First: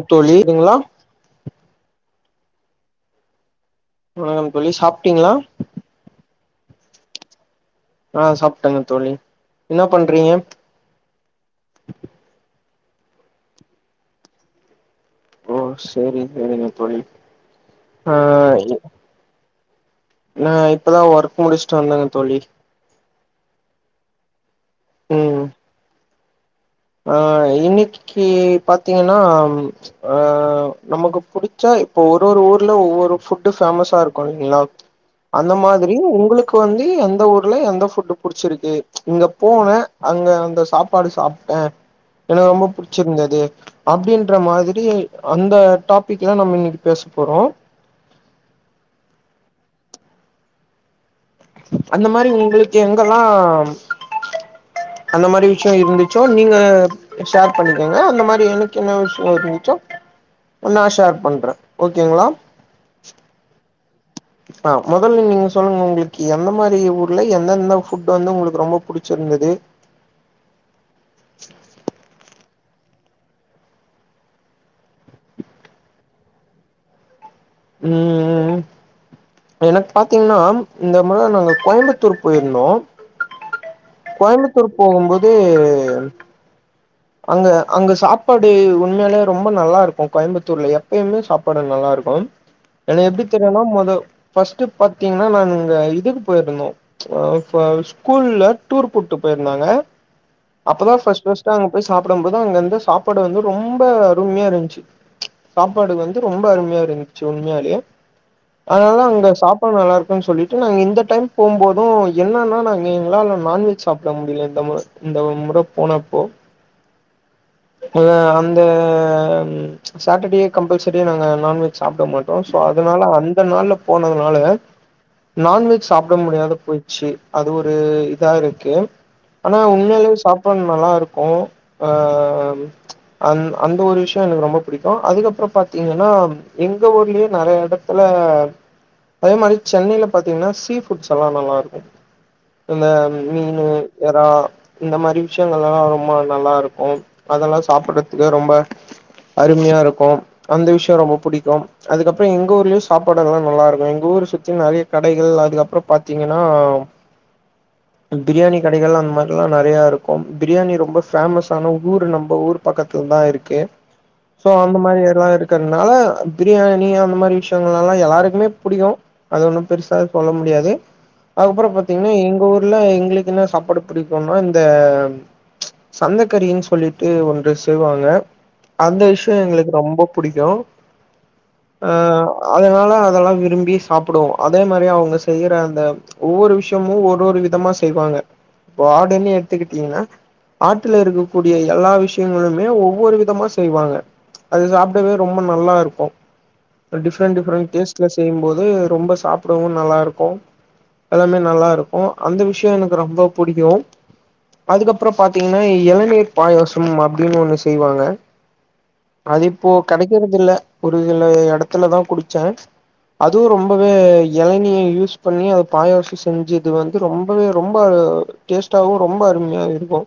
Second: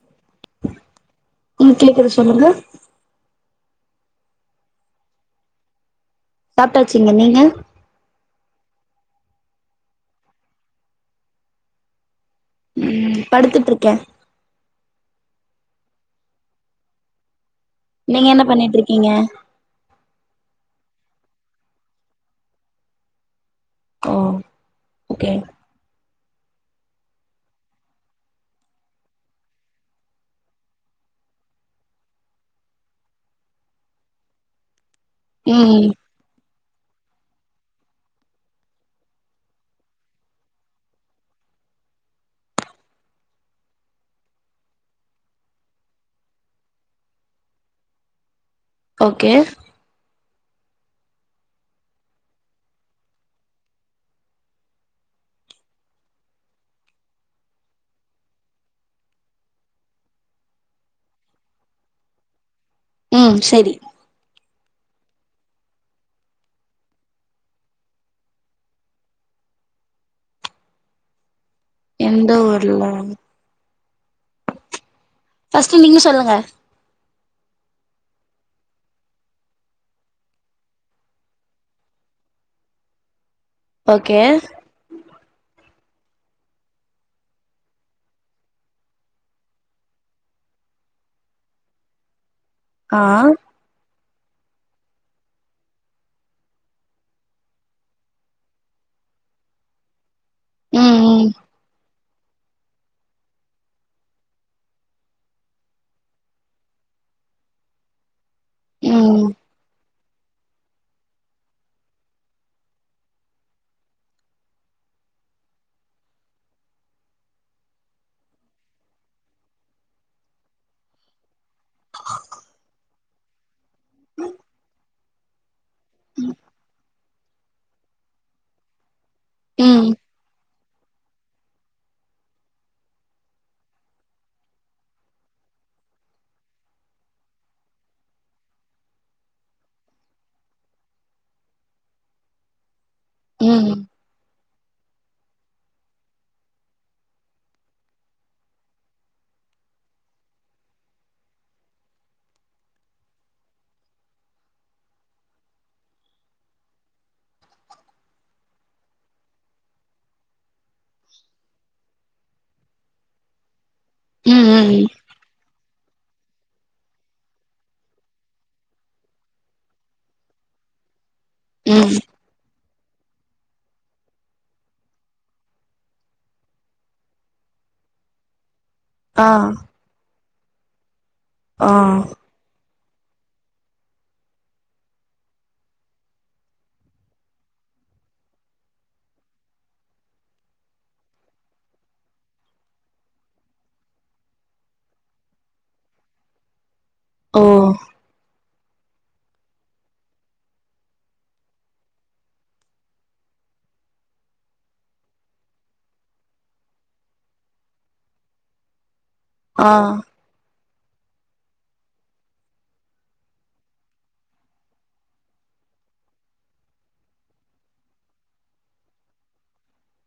எ தோழி க்குங்ளா ஆ கேக்குது சொல்லுங்க வணக்கம் தோழி சாப்ட்டிங்ளா சாப்ட்டாச்சுங்க நீங்க ஆ சாப்ட்டங்க தோழி என்ன பண்றிங்க ம் படுத்துட்டுருக்கே ஓ சேரி செரிங்க தோழி ஆ நீங்க என்ன பண்ணிட்ருக்கீங்க நா இப்பதா ஒர்க் முடிச்சுட்டு வந்தங்க தோழி ஒ ம் ம் ஆ இன்னைக்கி பாத்தீங்கன்னா ஆ நமக்கு புடிச்சா இப்ப ஒரு ஒரு ஊர்ல ஒவ்வொரு ஃபுட்டு ஃபேமஸா இருக்கு இல்லைங்ளா அந்த ம் மாதிரி உங்களுக் கு வந்து எந்த ஊர்ல எந்த ஃபுட்டு புடிச்சிருக்கு இங்க போன அங்க அந்த சாப்பாடு சாப் ட்ட எனக்கு ரொம்ப புடிச்சிருந்தது அப்டின்ற மாதிரி அந்த டாபிக்கலா நம்ம இன்னைக்கு பேச போறோ ஓகே அந்த மாரி உங்களுக்கு எங்கல்லா அந்த மாரி விஷயோ இருந்துச்சோ நீங்க ஷேர் பண்ணக்கங்க அந்த மாரி எனக்கு என்ன விஷயோ இருந்துச்சோ நா ஷேர் பண்ற ஓகேங்ளா ம் செரி ஆ மொதல நீங்க சொல்லுங்க உங்களுக்கு எந்த மாரி ஊர்ல எந்த எந்த ஃபுட்டு வந்து உங்களுக்கு ரொம்ப புடி ச்சிருந்துது அ ஊர்ல ஃபஸ்ட்டு நீங்க சொல்லுங்க ம் எனக்கு பாத்தீங்கன்னா இந்த முற நாங்க கோயம்பத்தூர் போயிருந்தோ ஓகே கோயம்பத்தூர் போகும்போது அங்க அங்க சாப்பாடு உண்மையாலே ரொம்ப நல்லா இருக்கு எப்பயுமே சாப்பாடு நல்லா இருக்கு ஆ எனக் எப்டி தெரியுனா மொத ஃபஸ்ட்டு பாத்தீங்கன்னா நான் இங்க இதுக்கு போயிருந்தோ அ ஃப ஸ்கூல்ல டூர் கூட்டு போயிருந்தாங்க அப்பதா ஃபஸ்ட் ம் ஃபஸ்ட் அங்க சாப்படும் போதுஅங்க இருந்த சாப்பாடு வந்து ரொம்ப அருமையா இருந்துச்சு சாப்பாடு வந்து ரொம்ப அருமையா இருந்துச்சு உண்மையாலே அதனாலதா ம் அங்க சாப் பாடு நல்லா இருக்குன் சொல்லிட்டு நாங்க இந்த டைம் போம் போது என்ன்னா நாங்க எங்களால நான்வெஜ் சாப்ட முடியல இந்த முற இந்த ஒர் முற போனப்போ வந்து அந்த சேட்டர்டே கம்பல்சரிய நாங்க நான்வெஜ் சாப்டமாட் டோ சோ அதனால அந்த நாள்ள போனதுனால நான்வெஜ் சாப்ட முடியாத போயிச்சு அது ஒரு இதா இருக்கு ஆனா ம் உண்மையிலயே சாப்பாடு நல்லா இருக்கு அ அந் அந்த ஒரு விஷயோ எனக்கு ரொம்ப புடிக்கு அதுக்கப்புறோ பாத்தீங்கன்னா எங்க ஊர்லயே நறைய எட த்துல அதே மாரி சென்னையில பாத்தீங்கன்னா சீஃபுட்ஸ் எல்லா நல்லா இருக்கு இந்த ம் மீனு ம் எறா இந்த மாரி விஷயங்கள்ல்லா ரொம்ப நல்லா இருக்கு அதல்லா சாப்பறதுக்கு ரொம்ப அருமையா இருக்கு அந்த விஷயோ ரொம்ப புடிக்கு அதுக்கப்புறோ எங்க ஊர்லயு சாப்பாடு எல்லா நல்லா இருக்கு எங்க ஊர் சுத்தி நறைய கடைகள் அதுக்கப்புறோ பாத்தீங்கன்னா பிரியாணி கடைகள் அந்த மாரில்லா நறைய இருக்கு பிரியாணி ரொம்ப ஃபேமஸ்ஸான ஊரு நம்ப பக்கத்துல தா இருக்கே சோ ம் அந்த ம் மாரி எல்லா இருக்கறனால பிரியாணி அந்த மாரி விஷயங்கள்லல்லா எல்லாருக்குமே புடிக்கு அது ஒண்ணு பெருசா சொல்ல முடியாது அதுக்கு அப்றோ ம் பாத்தீங்கன்னா எங்க ஊர் க்குள்ள எங்களுக்கு என்ன சாப்பாடு புடிக்கும்னா இந்த சந்தக்கறின் சொல்லிட்டு ஒன்று செய்வாங்க அந்த ஆ விஷயோ எங்களுக்கு ரொம்ப புடிக்கு ஆ அ அதனால அதெல்லாம் விரும்பி சாப்புடுவோம் அதே மாதிரி அவுங்க செய்யற அந்த ஒவ்வொரு விஷயமும் ஒரு ஒரு விதமா செய்வாங்க வாடுன்னு எடுத்துக்கிட்டீங்கன்னா ஆட்டுல இருக்க கூடிய எல்லா விஷயங்களுமே ஒவ்வொரு விதமா செய்வாங்க அது சாப்டவே ரொம்ப நல்லா இருக்கும் டிஃப்ரெண்ட் ஓ டிஃப்ரெண்ட் டேஸ்ட்ல செய்யும்போது ரொம்ப சாப் அப்புடவும் நல்லா இருக்கும் எல்லாமே நல்லா இருக்கும் அந்த விஷயம் எனக்கு ரொம்ப பிடிக்கும் அதுக்கப்புறம் பாத்தீங்கன்னா எளநீர் பாயாசம் அப்படின்னு ஒண்ணு செய்வாங்க அதுப்போ ஆ கெடை க்கிறதுல்ல ஒரு சில எடத்துலதான் குடிச்சேன் அதுவும் ரொம்பவே எளநீய யூஸ் பண்ணி அது பாயசம் செஞ்சு இது வந்து ரொம்பவே ரொம்ப டேஸ்ட்டாவும் ரொம்ப அருமையா இருக்கும்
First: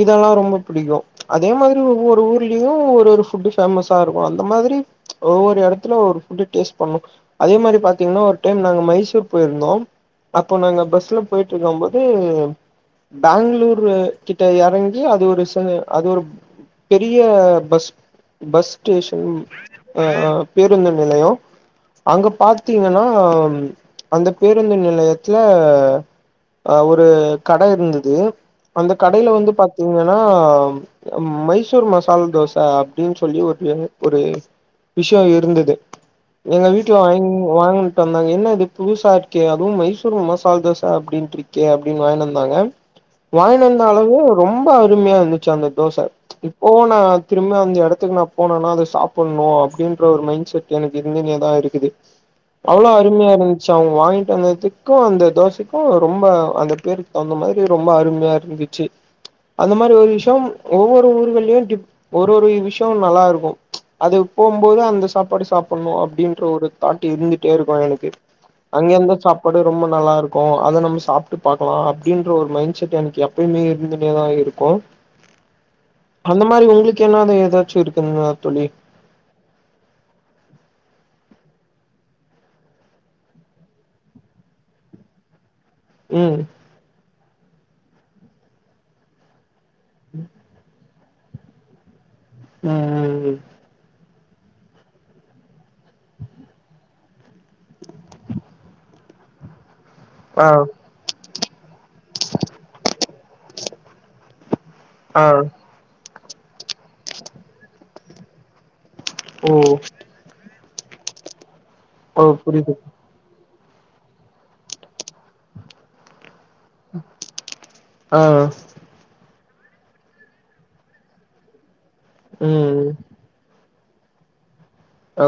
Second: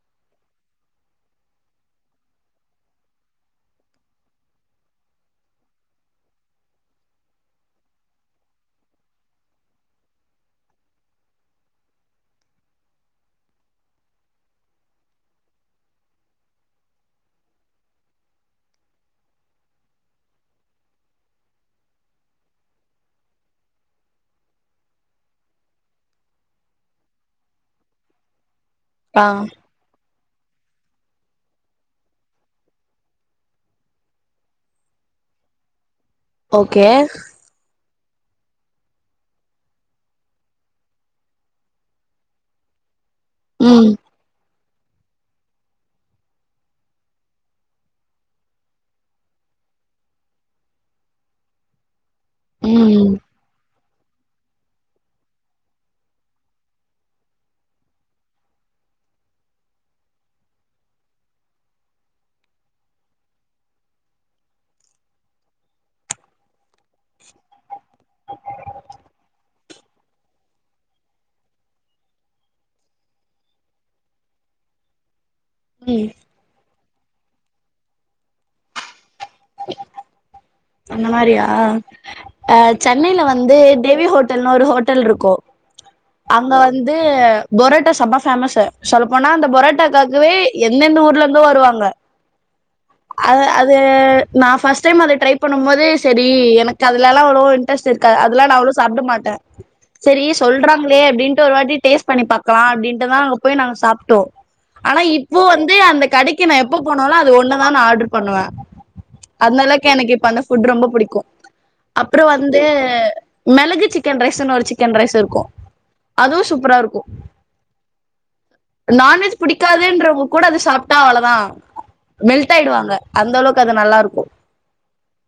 இதெல்லாம் ரொம்ப பிடிக்கும் அதே மாதிரி ஒவ்வொரு ஊர்லயும் ஒவ்வோரு ஒரு ஃபுட்டு ஃபேமஸா இருக்கும் அந்த மாதிரி ஒவ்வொரு இடத்துலயும் ஒவ்வொரு ஃபுட்டு டேஸ்ட் பண்ணும் அதே மாதிரி பாத்தீங்கன்னா ஒரு டைம் நாங்க மைசூர் போயிருந்தோம் அப்போ நாங்க பஸ்ல போயிட்டு இருக்கும் போது பெங்களூரு கிட் கிட்ட எறங்கி அது ஒரு ச அது ஒரு பெரிய பஸ் பஸ் ஸ்டேஷன் அ பேருந்து நிலையம் அங்க பாத்தீங்கன்னா அந்த பேருந்து நிலையத்துல அ ஒரு கட இருந்தது அந்த ஆ கடையில வந்து பா த்தீங்கன்னா மைசூர் மசால் தோச அப்படின்னு சொல்லி ஒரு ஒரு டிஷ்யும் இருந்தது எங்க ஓகே வீட்டுல வாங்க வாங்கிட்டு வந்தாங்க என்ன இது புதுசா இருக்கே அதுவும் மைசூர் மசால் தோச அப்டின்ட்டு இருக்கே அப்படின்னு வாங்கிட்டு வந்தாங்க வாங்கின்ட்டு ம் வந்தாலுமே ரொம்ப அருமையா இருந்துச்சு அந்த தோச இப்பவும் நா திரும்பி அந்த எடத்துக்கு நா போனோனா அத சாப்புடணும் அப்படின்ற ஒரு மைண்ட் செட் எனக்கு இருந்துன்னே தா இருக்குது அவ்வளோ ம் அருமையா இருந்து ஸோ அவுங்க வாங்கிட்டு வந்ததுக்கும் அந்த தோசைக்கும் ரொம்ப அந்த பேருக்கு தகுந்த மாதிரி ரொம்ப அருமையா இருந்து ச்சி அந்த மாதிரி ஒரு விஷயம் ஒவ்வொரு ஊர்கள்லயும் டி ஒரு ஒரு விஷயம் நல்லா இருக்கும் அது போகும்போது அந்த சாப்பாடு சாப்பிடணும் அப்படின்ற ஒரு தாட் இருந்துட்டே இருக்கும் எனக்கு அங்க இருந்த சாப்பாடு ரொம்ப நல்லா இருக்கும் அத நம்ம சாப்பிட்டு பாக்கலாம் அப்படின்ற ஒரு மைண்ட் செட் எனக்கு எப்பயுமே இருந்துகிட்டே தா இருக்கும் உம் அந்த மாதிரி உங்களுக்கு என்னாவது ஏதாச்சும் இருக்குங்களா தோழி அந்த மாதிரியா அ சென்னையில வந்து தெவி ஹோட்டல்ன்னு ஒரு ஹோட்டல் இருக்கும் ம் அங்க வந்து பொரோட்டா செம்ப ஃபேமஸ் சார் சொல்லப்போனா அந்த பொரோட்ட ட்டாக்காகவே எந்தெந்த ஊர்ல இருந்து வருவாங்க ம் ம் அ ம் அது து நா ஃபர்ஸ்ட் டைம் அத ட்ரை பண்ணும் போது செரி எனக்கு அதுலல்லாம் அவ்வளோ இன்டரெஸ்ட் இருக்காது அதெல்லாம் நா அவ்ளோவா சாப்ட மாட்ட செரி ஆ சொல்றாங்களே அப்டின்ட்டு ஒரு வாட்டி டேஸ்ட் பண்ணி பாக்கலாம் அப்டின்ட்டுதான் அங்க போய் நாங்க சாப்ட்டோம் ஆனா ஆ இப்போ வந்து அந்த கடைக்கு நா எப்ப போனாலும் அது ஒண்ணுதா ஆர்டர் பண்ணுவ ஓ அந்தளவுக்கு எனக்கு இப்ப அந்த ஃபுட் ரொம்ப பிடிக்கும் ஓ அப்புறம் வந்து புரியுது மிளகு சிக்கன் ரைஸ்ன்னு ஒரு சிக்கன் ரைஸ் இருக்கும் அதுவும் சூப்பரா இருக்கும் ஆ நான்வெஜ் புடிக்காதுன்றவுங்க கூட அது சாப்ட்டா அவ்வளோதா மெல்ட் ம் ஆயிடுவாங்க அந்த அளவுக்கு அது நல்லா இருக்கு ஓ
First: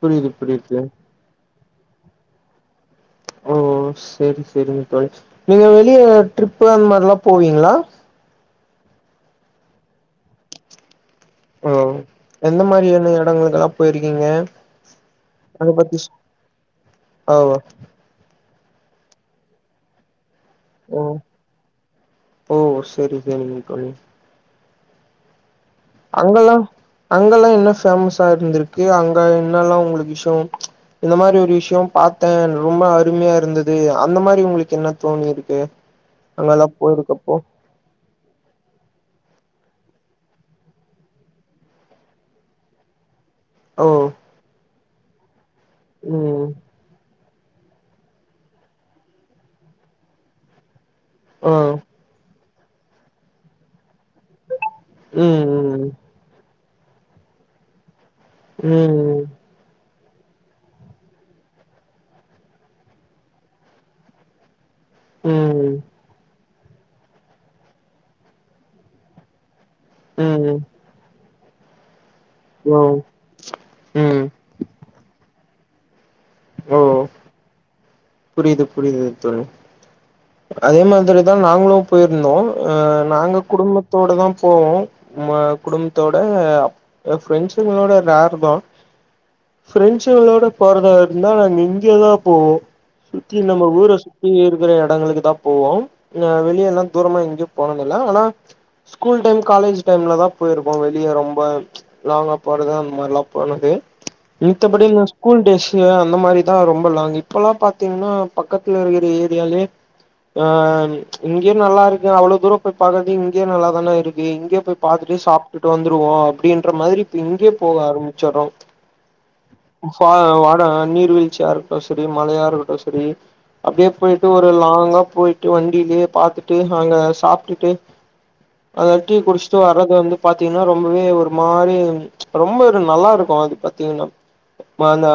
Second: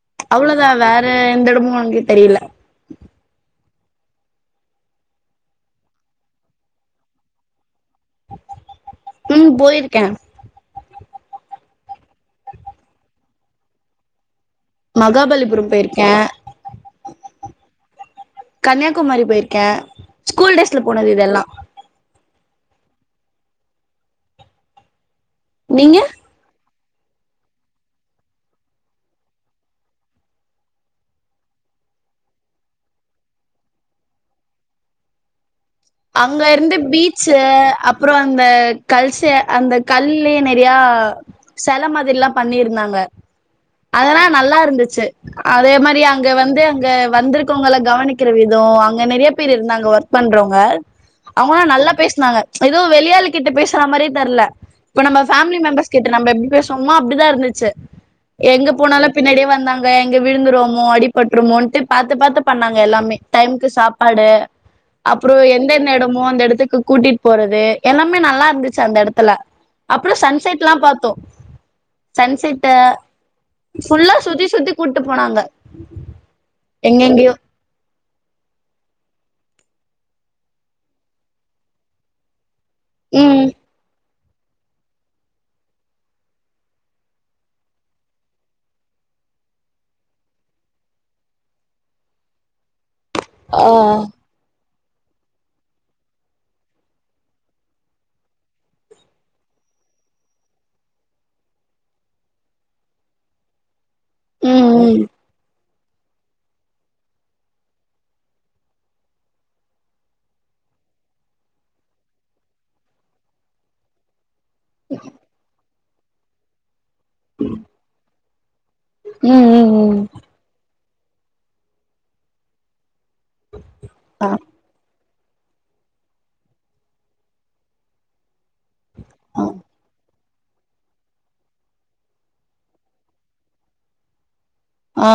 புரியுது அவ்ளோதா புரியுது வேற எந்த இடமு என்கிட்ட இல்ல ஓ செரி செரிங்க தோழி நீங்க வெளிய ட்ரிப் அந்த மாரில்லா போவீங்களா ம் போயிருக்கே ஓ எந்த மாரி என்ன இடங்களுக்கெல்லா போயிருக்கீங்க மகாபலிபுரம் அத பத்தி போயிருக்கே சொ ஓ கன்னியாகுமரி போயிருக்கே ஸ்கூல் டேஸ்ல ஓ போனது இதெல்லா ஓ செரி செரிங்க தோழி நீங்க அங்கல்லா அங்கல்லா என்ன பேமஸா இருந்துருக்கு அங்க என்னல்லா உங்களுக்கு விஷயோ இந்த மாரி ஒரு விஷயோ பாத்தே ரொம்ப அருமையா இருந்தது அந்த மாரி உங்களுக்கு என்ன தோணிருக்கு அங்க அங்கல்லா இருந்த போயிருக்கப்போ பீச்சு அப் பறோ அந்த கல்சே அந்த கல்லயே நெறையா செல மாதிரில்லா பண்ணிருந்தாங்க ஓ அதெல்லா நல்லா இருந்துச்சு அதே மாரி அங்க ம் வந்து அங்க வந்திருக்கவங்கள கவனிக்கிற விதோ அங்க நெறையா பேரு இருந்தாங்க ஒர்க் பண்றவங்க ஆ அவங்கல்லா நல்லா பேசுனாங்க ஏதோ வெளி ஆளு கிட்ட பேசுற மாரியே தெரில இப்ப நம்ம ஃபேமிலி ம் மெம்பர்ஸ் கிட்ட நம்ம எப்டி பேசுவமோ அப்டிதா இருந்துச்சு எங்க ம் போனாலு ம் பின்னாடியே வந்தாங்க எங்க விழுந்துருவமோ அடிபட்டுருமோட்டு பாத்து பாத்து பண்ணாங்க எல்லாமே டைமுக்கு சாப்பாடு அப்பறோ ம் எந்தெந்த எடமோ அந்த எடத்துக்கு கூட்டிட்டு போறது எல்லாமே நல்லா இருந்துச்சு அந்த எடத்துல அப்பறோ ம். சன்செட்லா பாத்தோ சன்செட்ட ஓ! ஃபுல்லா ம். சுத்தி சுத்தி கூட்டு போனாங்க எங்கெங்கயோ புரியிது புரியிது தோழி அதே மாதிரிதா நாங்களு போயிருந்தோ ஆ நாங்க ம் குடும்பத்தோடதா போவோ குடும்பத்தோட ஏ ஃப்ரெண்ட்ஸங்களோட ரோர் தா ஃப்ரெண்ட்சுங்களோட போறதா இருந்தா நாங்க இங்கதா போவோ சுத்தி ஆ நம்ம ஊர சுத்தி இருக் குற எடங்களுக்குதா போவோ நா வெளியல்லா தூரமா எங்கயு போனதில்ல ஆனா ஸ்கூல் டைம் காலேஜ் டைம்லதா போயிருப்போ வெளிய ரொம்ப லாங்கா போறது அந்த மாரில்லா போனது மித்தபடி ம் நா ஸ்கூல் டேஸ் அந்த மாரிதா ரொம்ப லாங் இப்பல்லா பாத் இன்னு பக்கத்துல இருக்கிற ஏரியாலயே ஆ இங்கயே நல்லா இருக்கு அவ்ளோ தூரோ போய் பாக்குறதுக்கு இங்கயே நல்லாதான இருக்கு இங்கயே போய் பாத்துட்டு சாப்ட்டுட்டு வந்துருவோ அப்டின்ற மாதிரி இங்கயே போக ஆரம்பிச்சர்றோ ம் ம் ம் ம் பா வாட நீர்வீழ்ச்சியா இருக்கட்டு செரி மலையா இருக்கட்டு செரி அப்டியே போயிட்டு ஆ ஒரு லாங்கா போயி ட்டு வண்டிலயே பாத்துட்டு அங்க சாப்ட்டுட்டு அதா டீ குடிச்சிட்டு வர்றது வந்து பாத்தீங்கன்னா ரொம்பவே அது ஒரு மாரி ரொம்ப ஒரு நல்லா இருக்கு அது பாத்தீங்கன்னா இப்ப அந்த ஆ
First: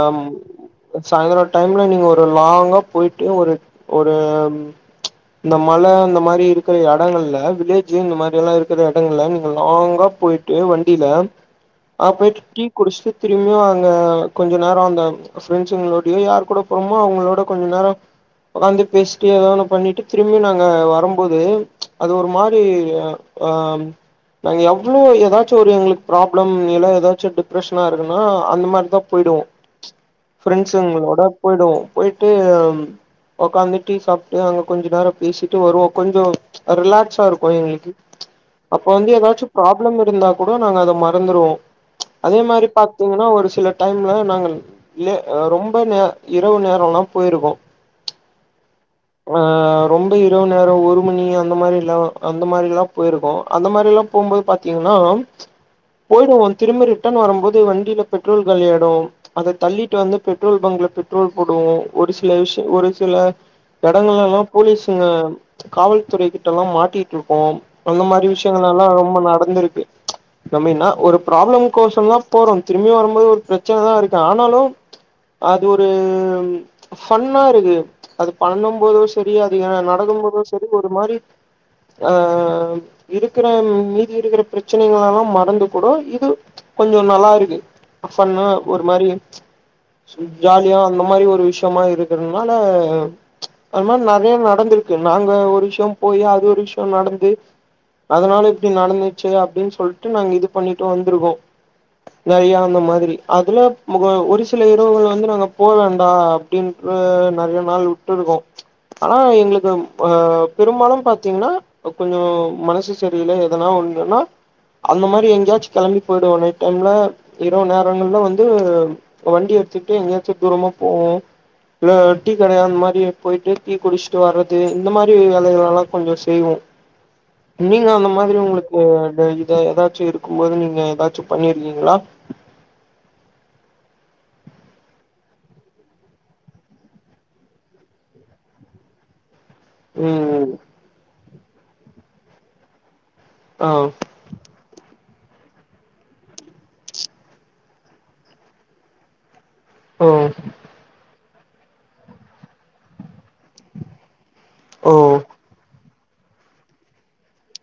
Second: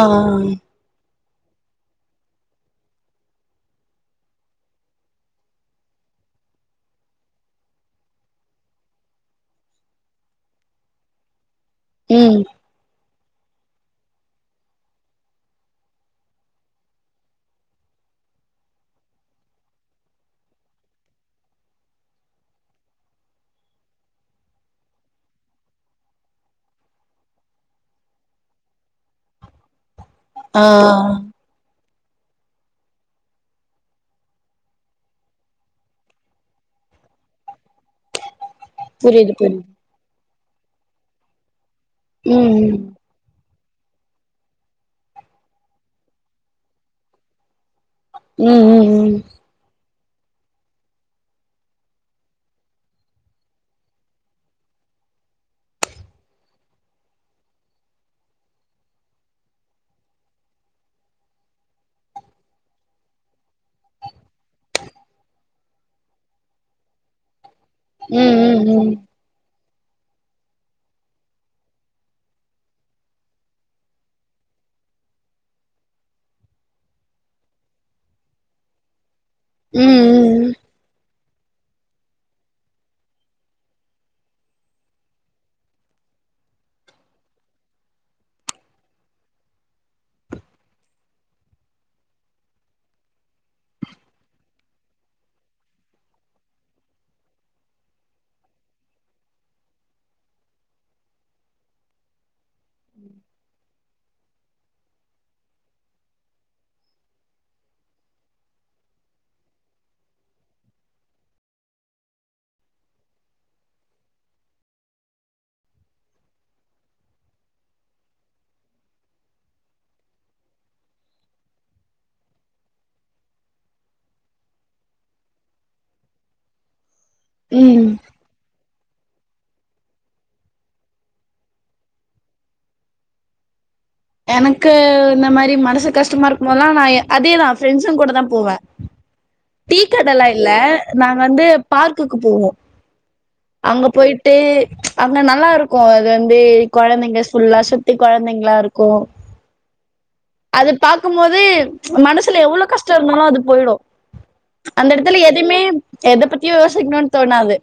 சாயந்தர டைம்ல நீங்க ஒரு லாங்கா போயிட்டு ஒரு ஒரு இந்த மல அந்த மாரி இருக்கிற எடங்கள்ல வில்லேஜு இந்த மாரி எல்லா இருக்கிற எடங்கள்ல நீங்க லாங்கா போயி ட்டு வண்டில அங்க போயிட்டு ம் டீ குடிச்சிட்டு திரும்பியு அங்க கொஞ்ச நேரோ அந்த ஃப்ரெண்ட்ஸுங்களோடையோ யார் கூட போறோமோ சும்மா அவுங்களோட கொஞ்ச நேரோ உக்க்காந்து பேசிட்டு ஏதோ ஒன்னு பண்ணிட்டு திரும்பி நாங்க வரும்போது அது ஒரு மாரி அ நாங்க எவ்ளோ ஏதாச்சு ஒரு எங்ளுக்கு ப்ராப்ளம் இல்ல ஏதாச்சு டிப்ரெஷனா இருக்குன்னா அந்த மாதிரிதா பொய்டுவோ ஆ ஆ ஃபிரெண்ட்ஸ்ஸூங்லோட பொயிடுவோ பொய்ட்டு உக்க்காந்து டீ சாப்ட்டு அங்க கொஞ்ச நேரோ பேசிட்டு வருவோ கொஞ்சோ ரிலாக்ஸ் அ இருக்கு எங்ளுக்கு அப்ப வந்து புரியுது ஏதாச்சு புரியுது ப்ராப்ளம் இருந்தா கூட நாங்க அத மறந்துருவோ அதே மாரி ம் பாத் த்திங்ன்னா ஒரு சில டைம்ல நாங்க லே ரொம்ப இரவு நேர ல்லா பொயிருக்கு ம் ம் ம் ரொம்ப இரவு நேரோ ஒரு மணி அந்த மாரில்ல அந்த மாரிலா பொய்ருக்கோ அந்த மாரிலா போம்போது பாத்திங்கன்னா பொய்டுவோ திரும்ப ரிட்டன் வரும்போது வண்டியில பெட்ரோல் காலியாய்டு அத தள்ளிட்டு வந்து பெட்ரோல் பங்க்ல பெட்ரோல் போடுவோ ஒரு சில விஷ்யோ ஒரு சில இடங்கள்லல்லா போலீஸ்ங்க காவல்துறை கிட்டல்லா மாட்டிட்டு இருக்கோ அந்த ம் ம் மாதிரி ம் விஷயங்கள் எல்லா ம் ரொம்ப நடந்திருக்கு நம்ம என்னா ஒரு ப்ராப்ளம் கோஷ்ரோதா போறோ திரும்பி வரும்போது ஒரு பிரச்சனதா இருக்கு ஆனாலு அது ஒரு ஃபன்னா இருக்கு அது பண்ணு போது சரி அது ஏ நடக்கு ம் போது ம் சரி அது ஒரு மாரி ஆ இருக்குற மீதி இருக்குற பிரச்சனைகள் எல்லா மறந்து கூடு இது கொஞ்சோ நல்லா இருக்கு ஃபன்னா ஒரு மாரி ஜாலியா அந்த மாரி ஒரு விஷயமா இருக்றதுனால அது மாரி நறைய நடந்திருக்கு நாங்க ஒரு விஷ்யோ போய் அது ஒரு விஷ்யோ நடந்து அதனால இப்டி நடந்துச்சு அப்டின்னு சொல்லிட்டு நாங்க இது பண்ணிட்டு வந்ருக்கோ நறைய அந்த மாதிரி அதுல ஒரு சில இரவுகள் வந்து நாங்க போவேண்டா அப்டின்னு நெறைய நாள் விட்டுருக்கோ ஆனா எங்ளுக்கு அ பெரும்பாலு பாத்திங்ன்னா கொஞ்சோ மனசு சரியில எதனா ஒன்னுனா அந்த மாரி எங்கயாச்சு கெளம்பி பொய்டுவோ நைட் டைம்ல இரவு நேரங்கள்ல வந்து வண்டி எடுத்துட்டு எங்கையாச்சு தூரமா போவோ இ டீ கடையா அந்த மாரி பொய்ட்டு டீ குடிச்சுட்டு வர்றது இந்த மாதிரி வேலைகள்லல்லா கொஞ்சோ செய்வோ ம் நீங்க அந்த மாதிரி உங்களுக்கு இத ஏதாச்சு இருக்கும் போது நீங்க ஏதாச்சு பண்ணிருக்கீங்ளா எனக்கு இந்த மாரி மனசு கஷ்டமா இருக்கு போதெல்லா நான் அதேதா ஃப்ரெண்ட்ஸுங்க கூடதா போவே டீக்கடல்லா இல்ல ம் நாங்க வந்து பார்க்குக்கு போவோ ஆ அங்க போய் ட்டு நல்லா இருக்கு அது வந்து கொழந்தைங்க ஃபுல்லா சுத்தி கொழந்தைங்ளா இருக்கு கோ ஓ அது பாக்கும்போது மனசுல எவ்ளோவு கஷ்டோ இருந்தாலு அது பொய்டு அந்த ஓ எடத்துல எதுமே எத பத்தியு யோசிக்கணுனு தோணாது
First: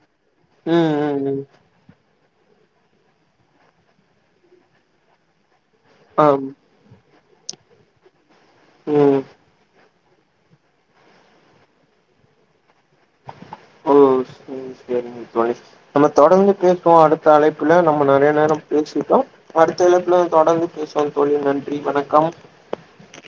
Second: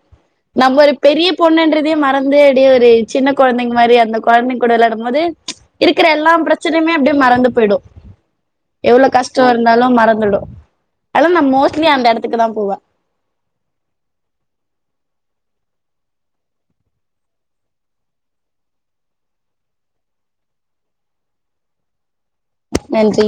நம்ம ஒரு ம் ம் பெரிய ம் பொண்ணுன்றதே மறந்து அப்டியே ஒரு சின்ன கொழந்தைங்க மாரி அந்த கொழந்தைங்க கூட வெளையாடும்போது இருக்குற எல்லா ஆம் பிரச்சனையுமே அப்டியே மறந்து பொய்டு எவ்ளோ ம் கஷ்ட இருந்தாலு மறந்துடு அதனது நா மோஸ்ட்லி அந்த எடத்துக்குதா போவே ஓ சேரி சேரிங்க தோழி நம்ப தொடர்ந்து பேசுவோ அடுத்த அழைப்புல நம்ம நெறைய நேர பேசிட்டோ அடுத்த அழைப்புல தொடர்ந்து பேசுவோ தோழி நன்றி வணக்கம் நன்றி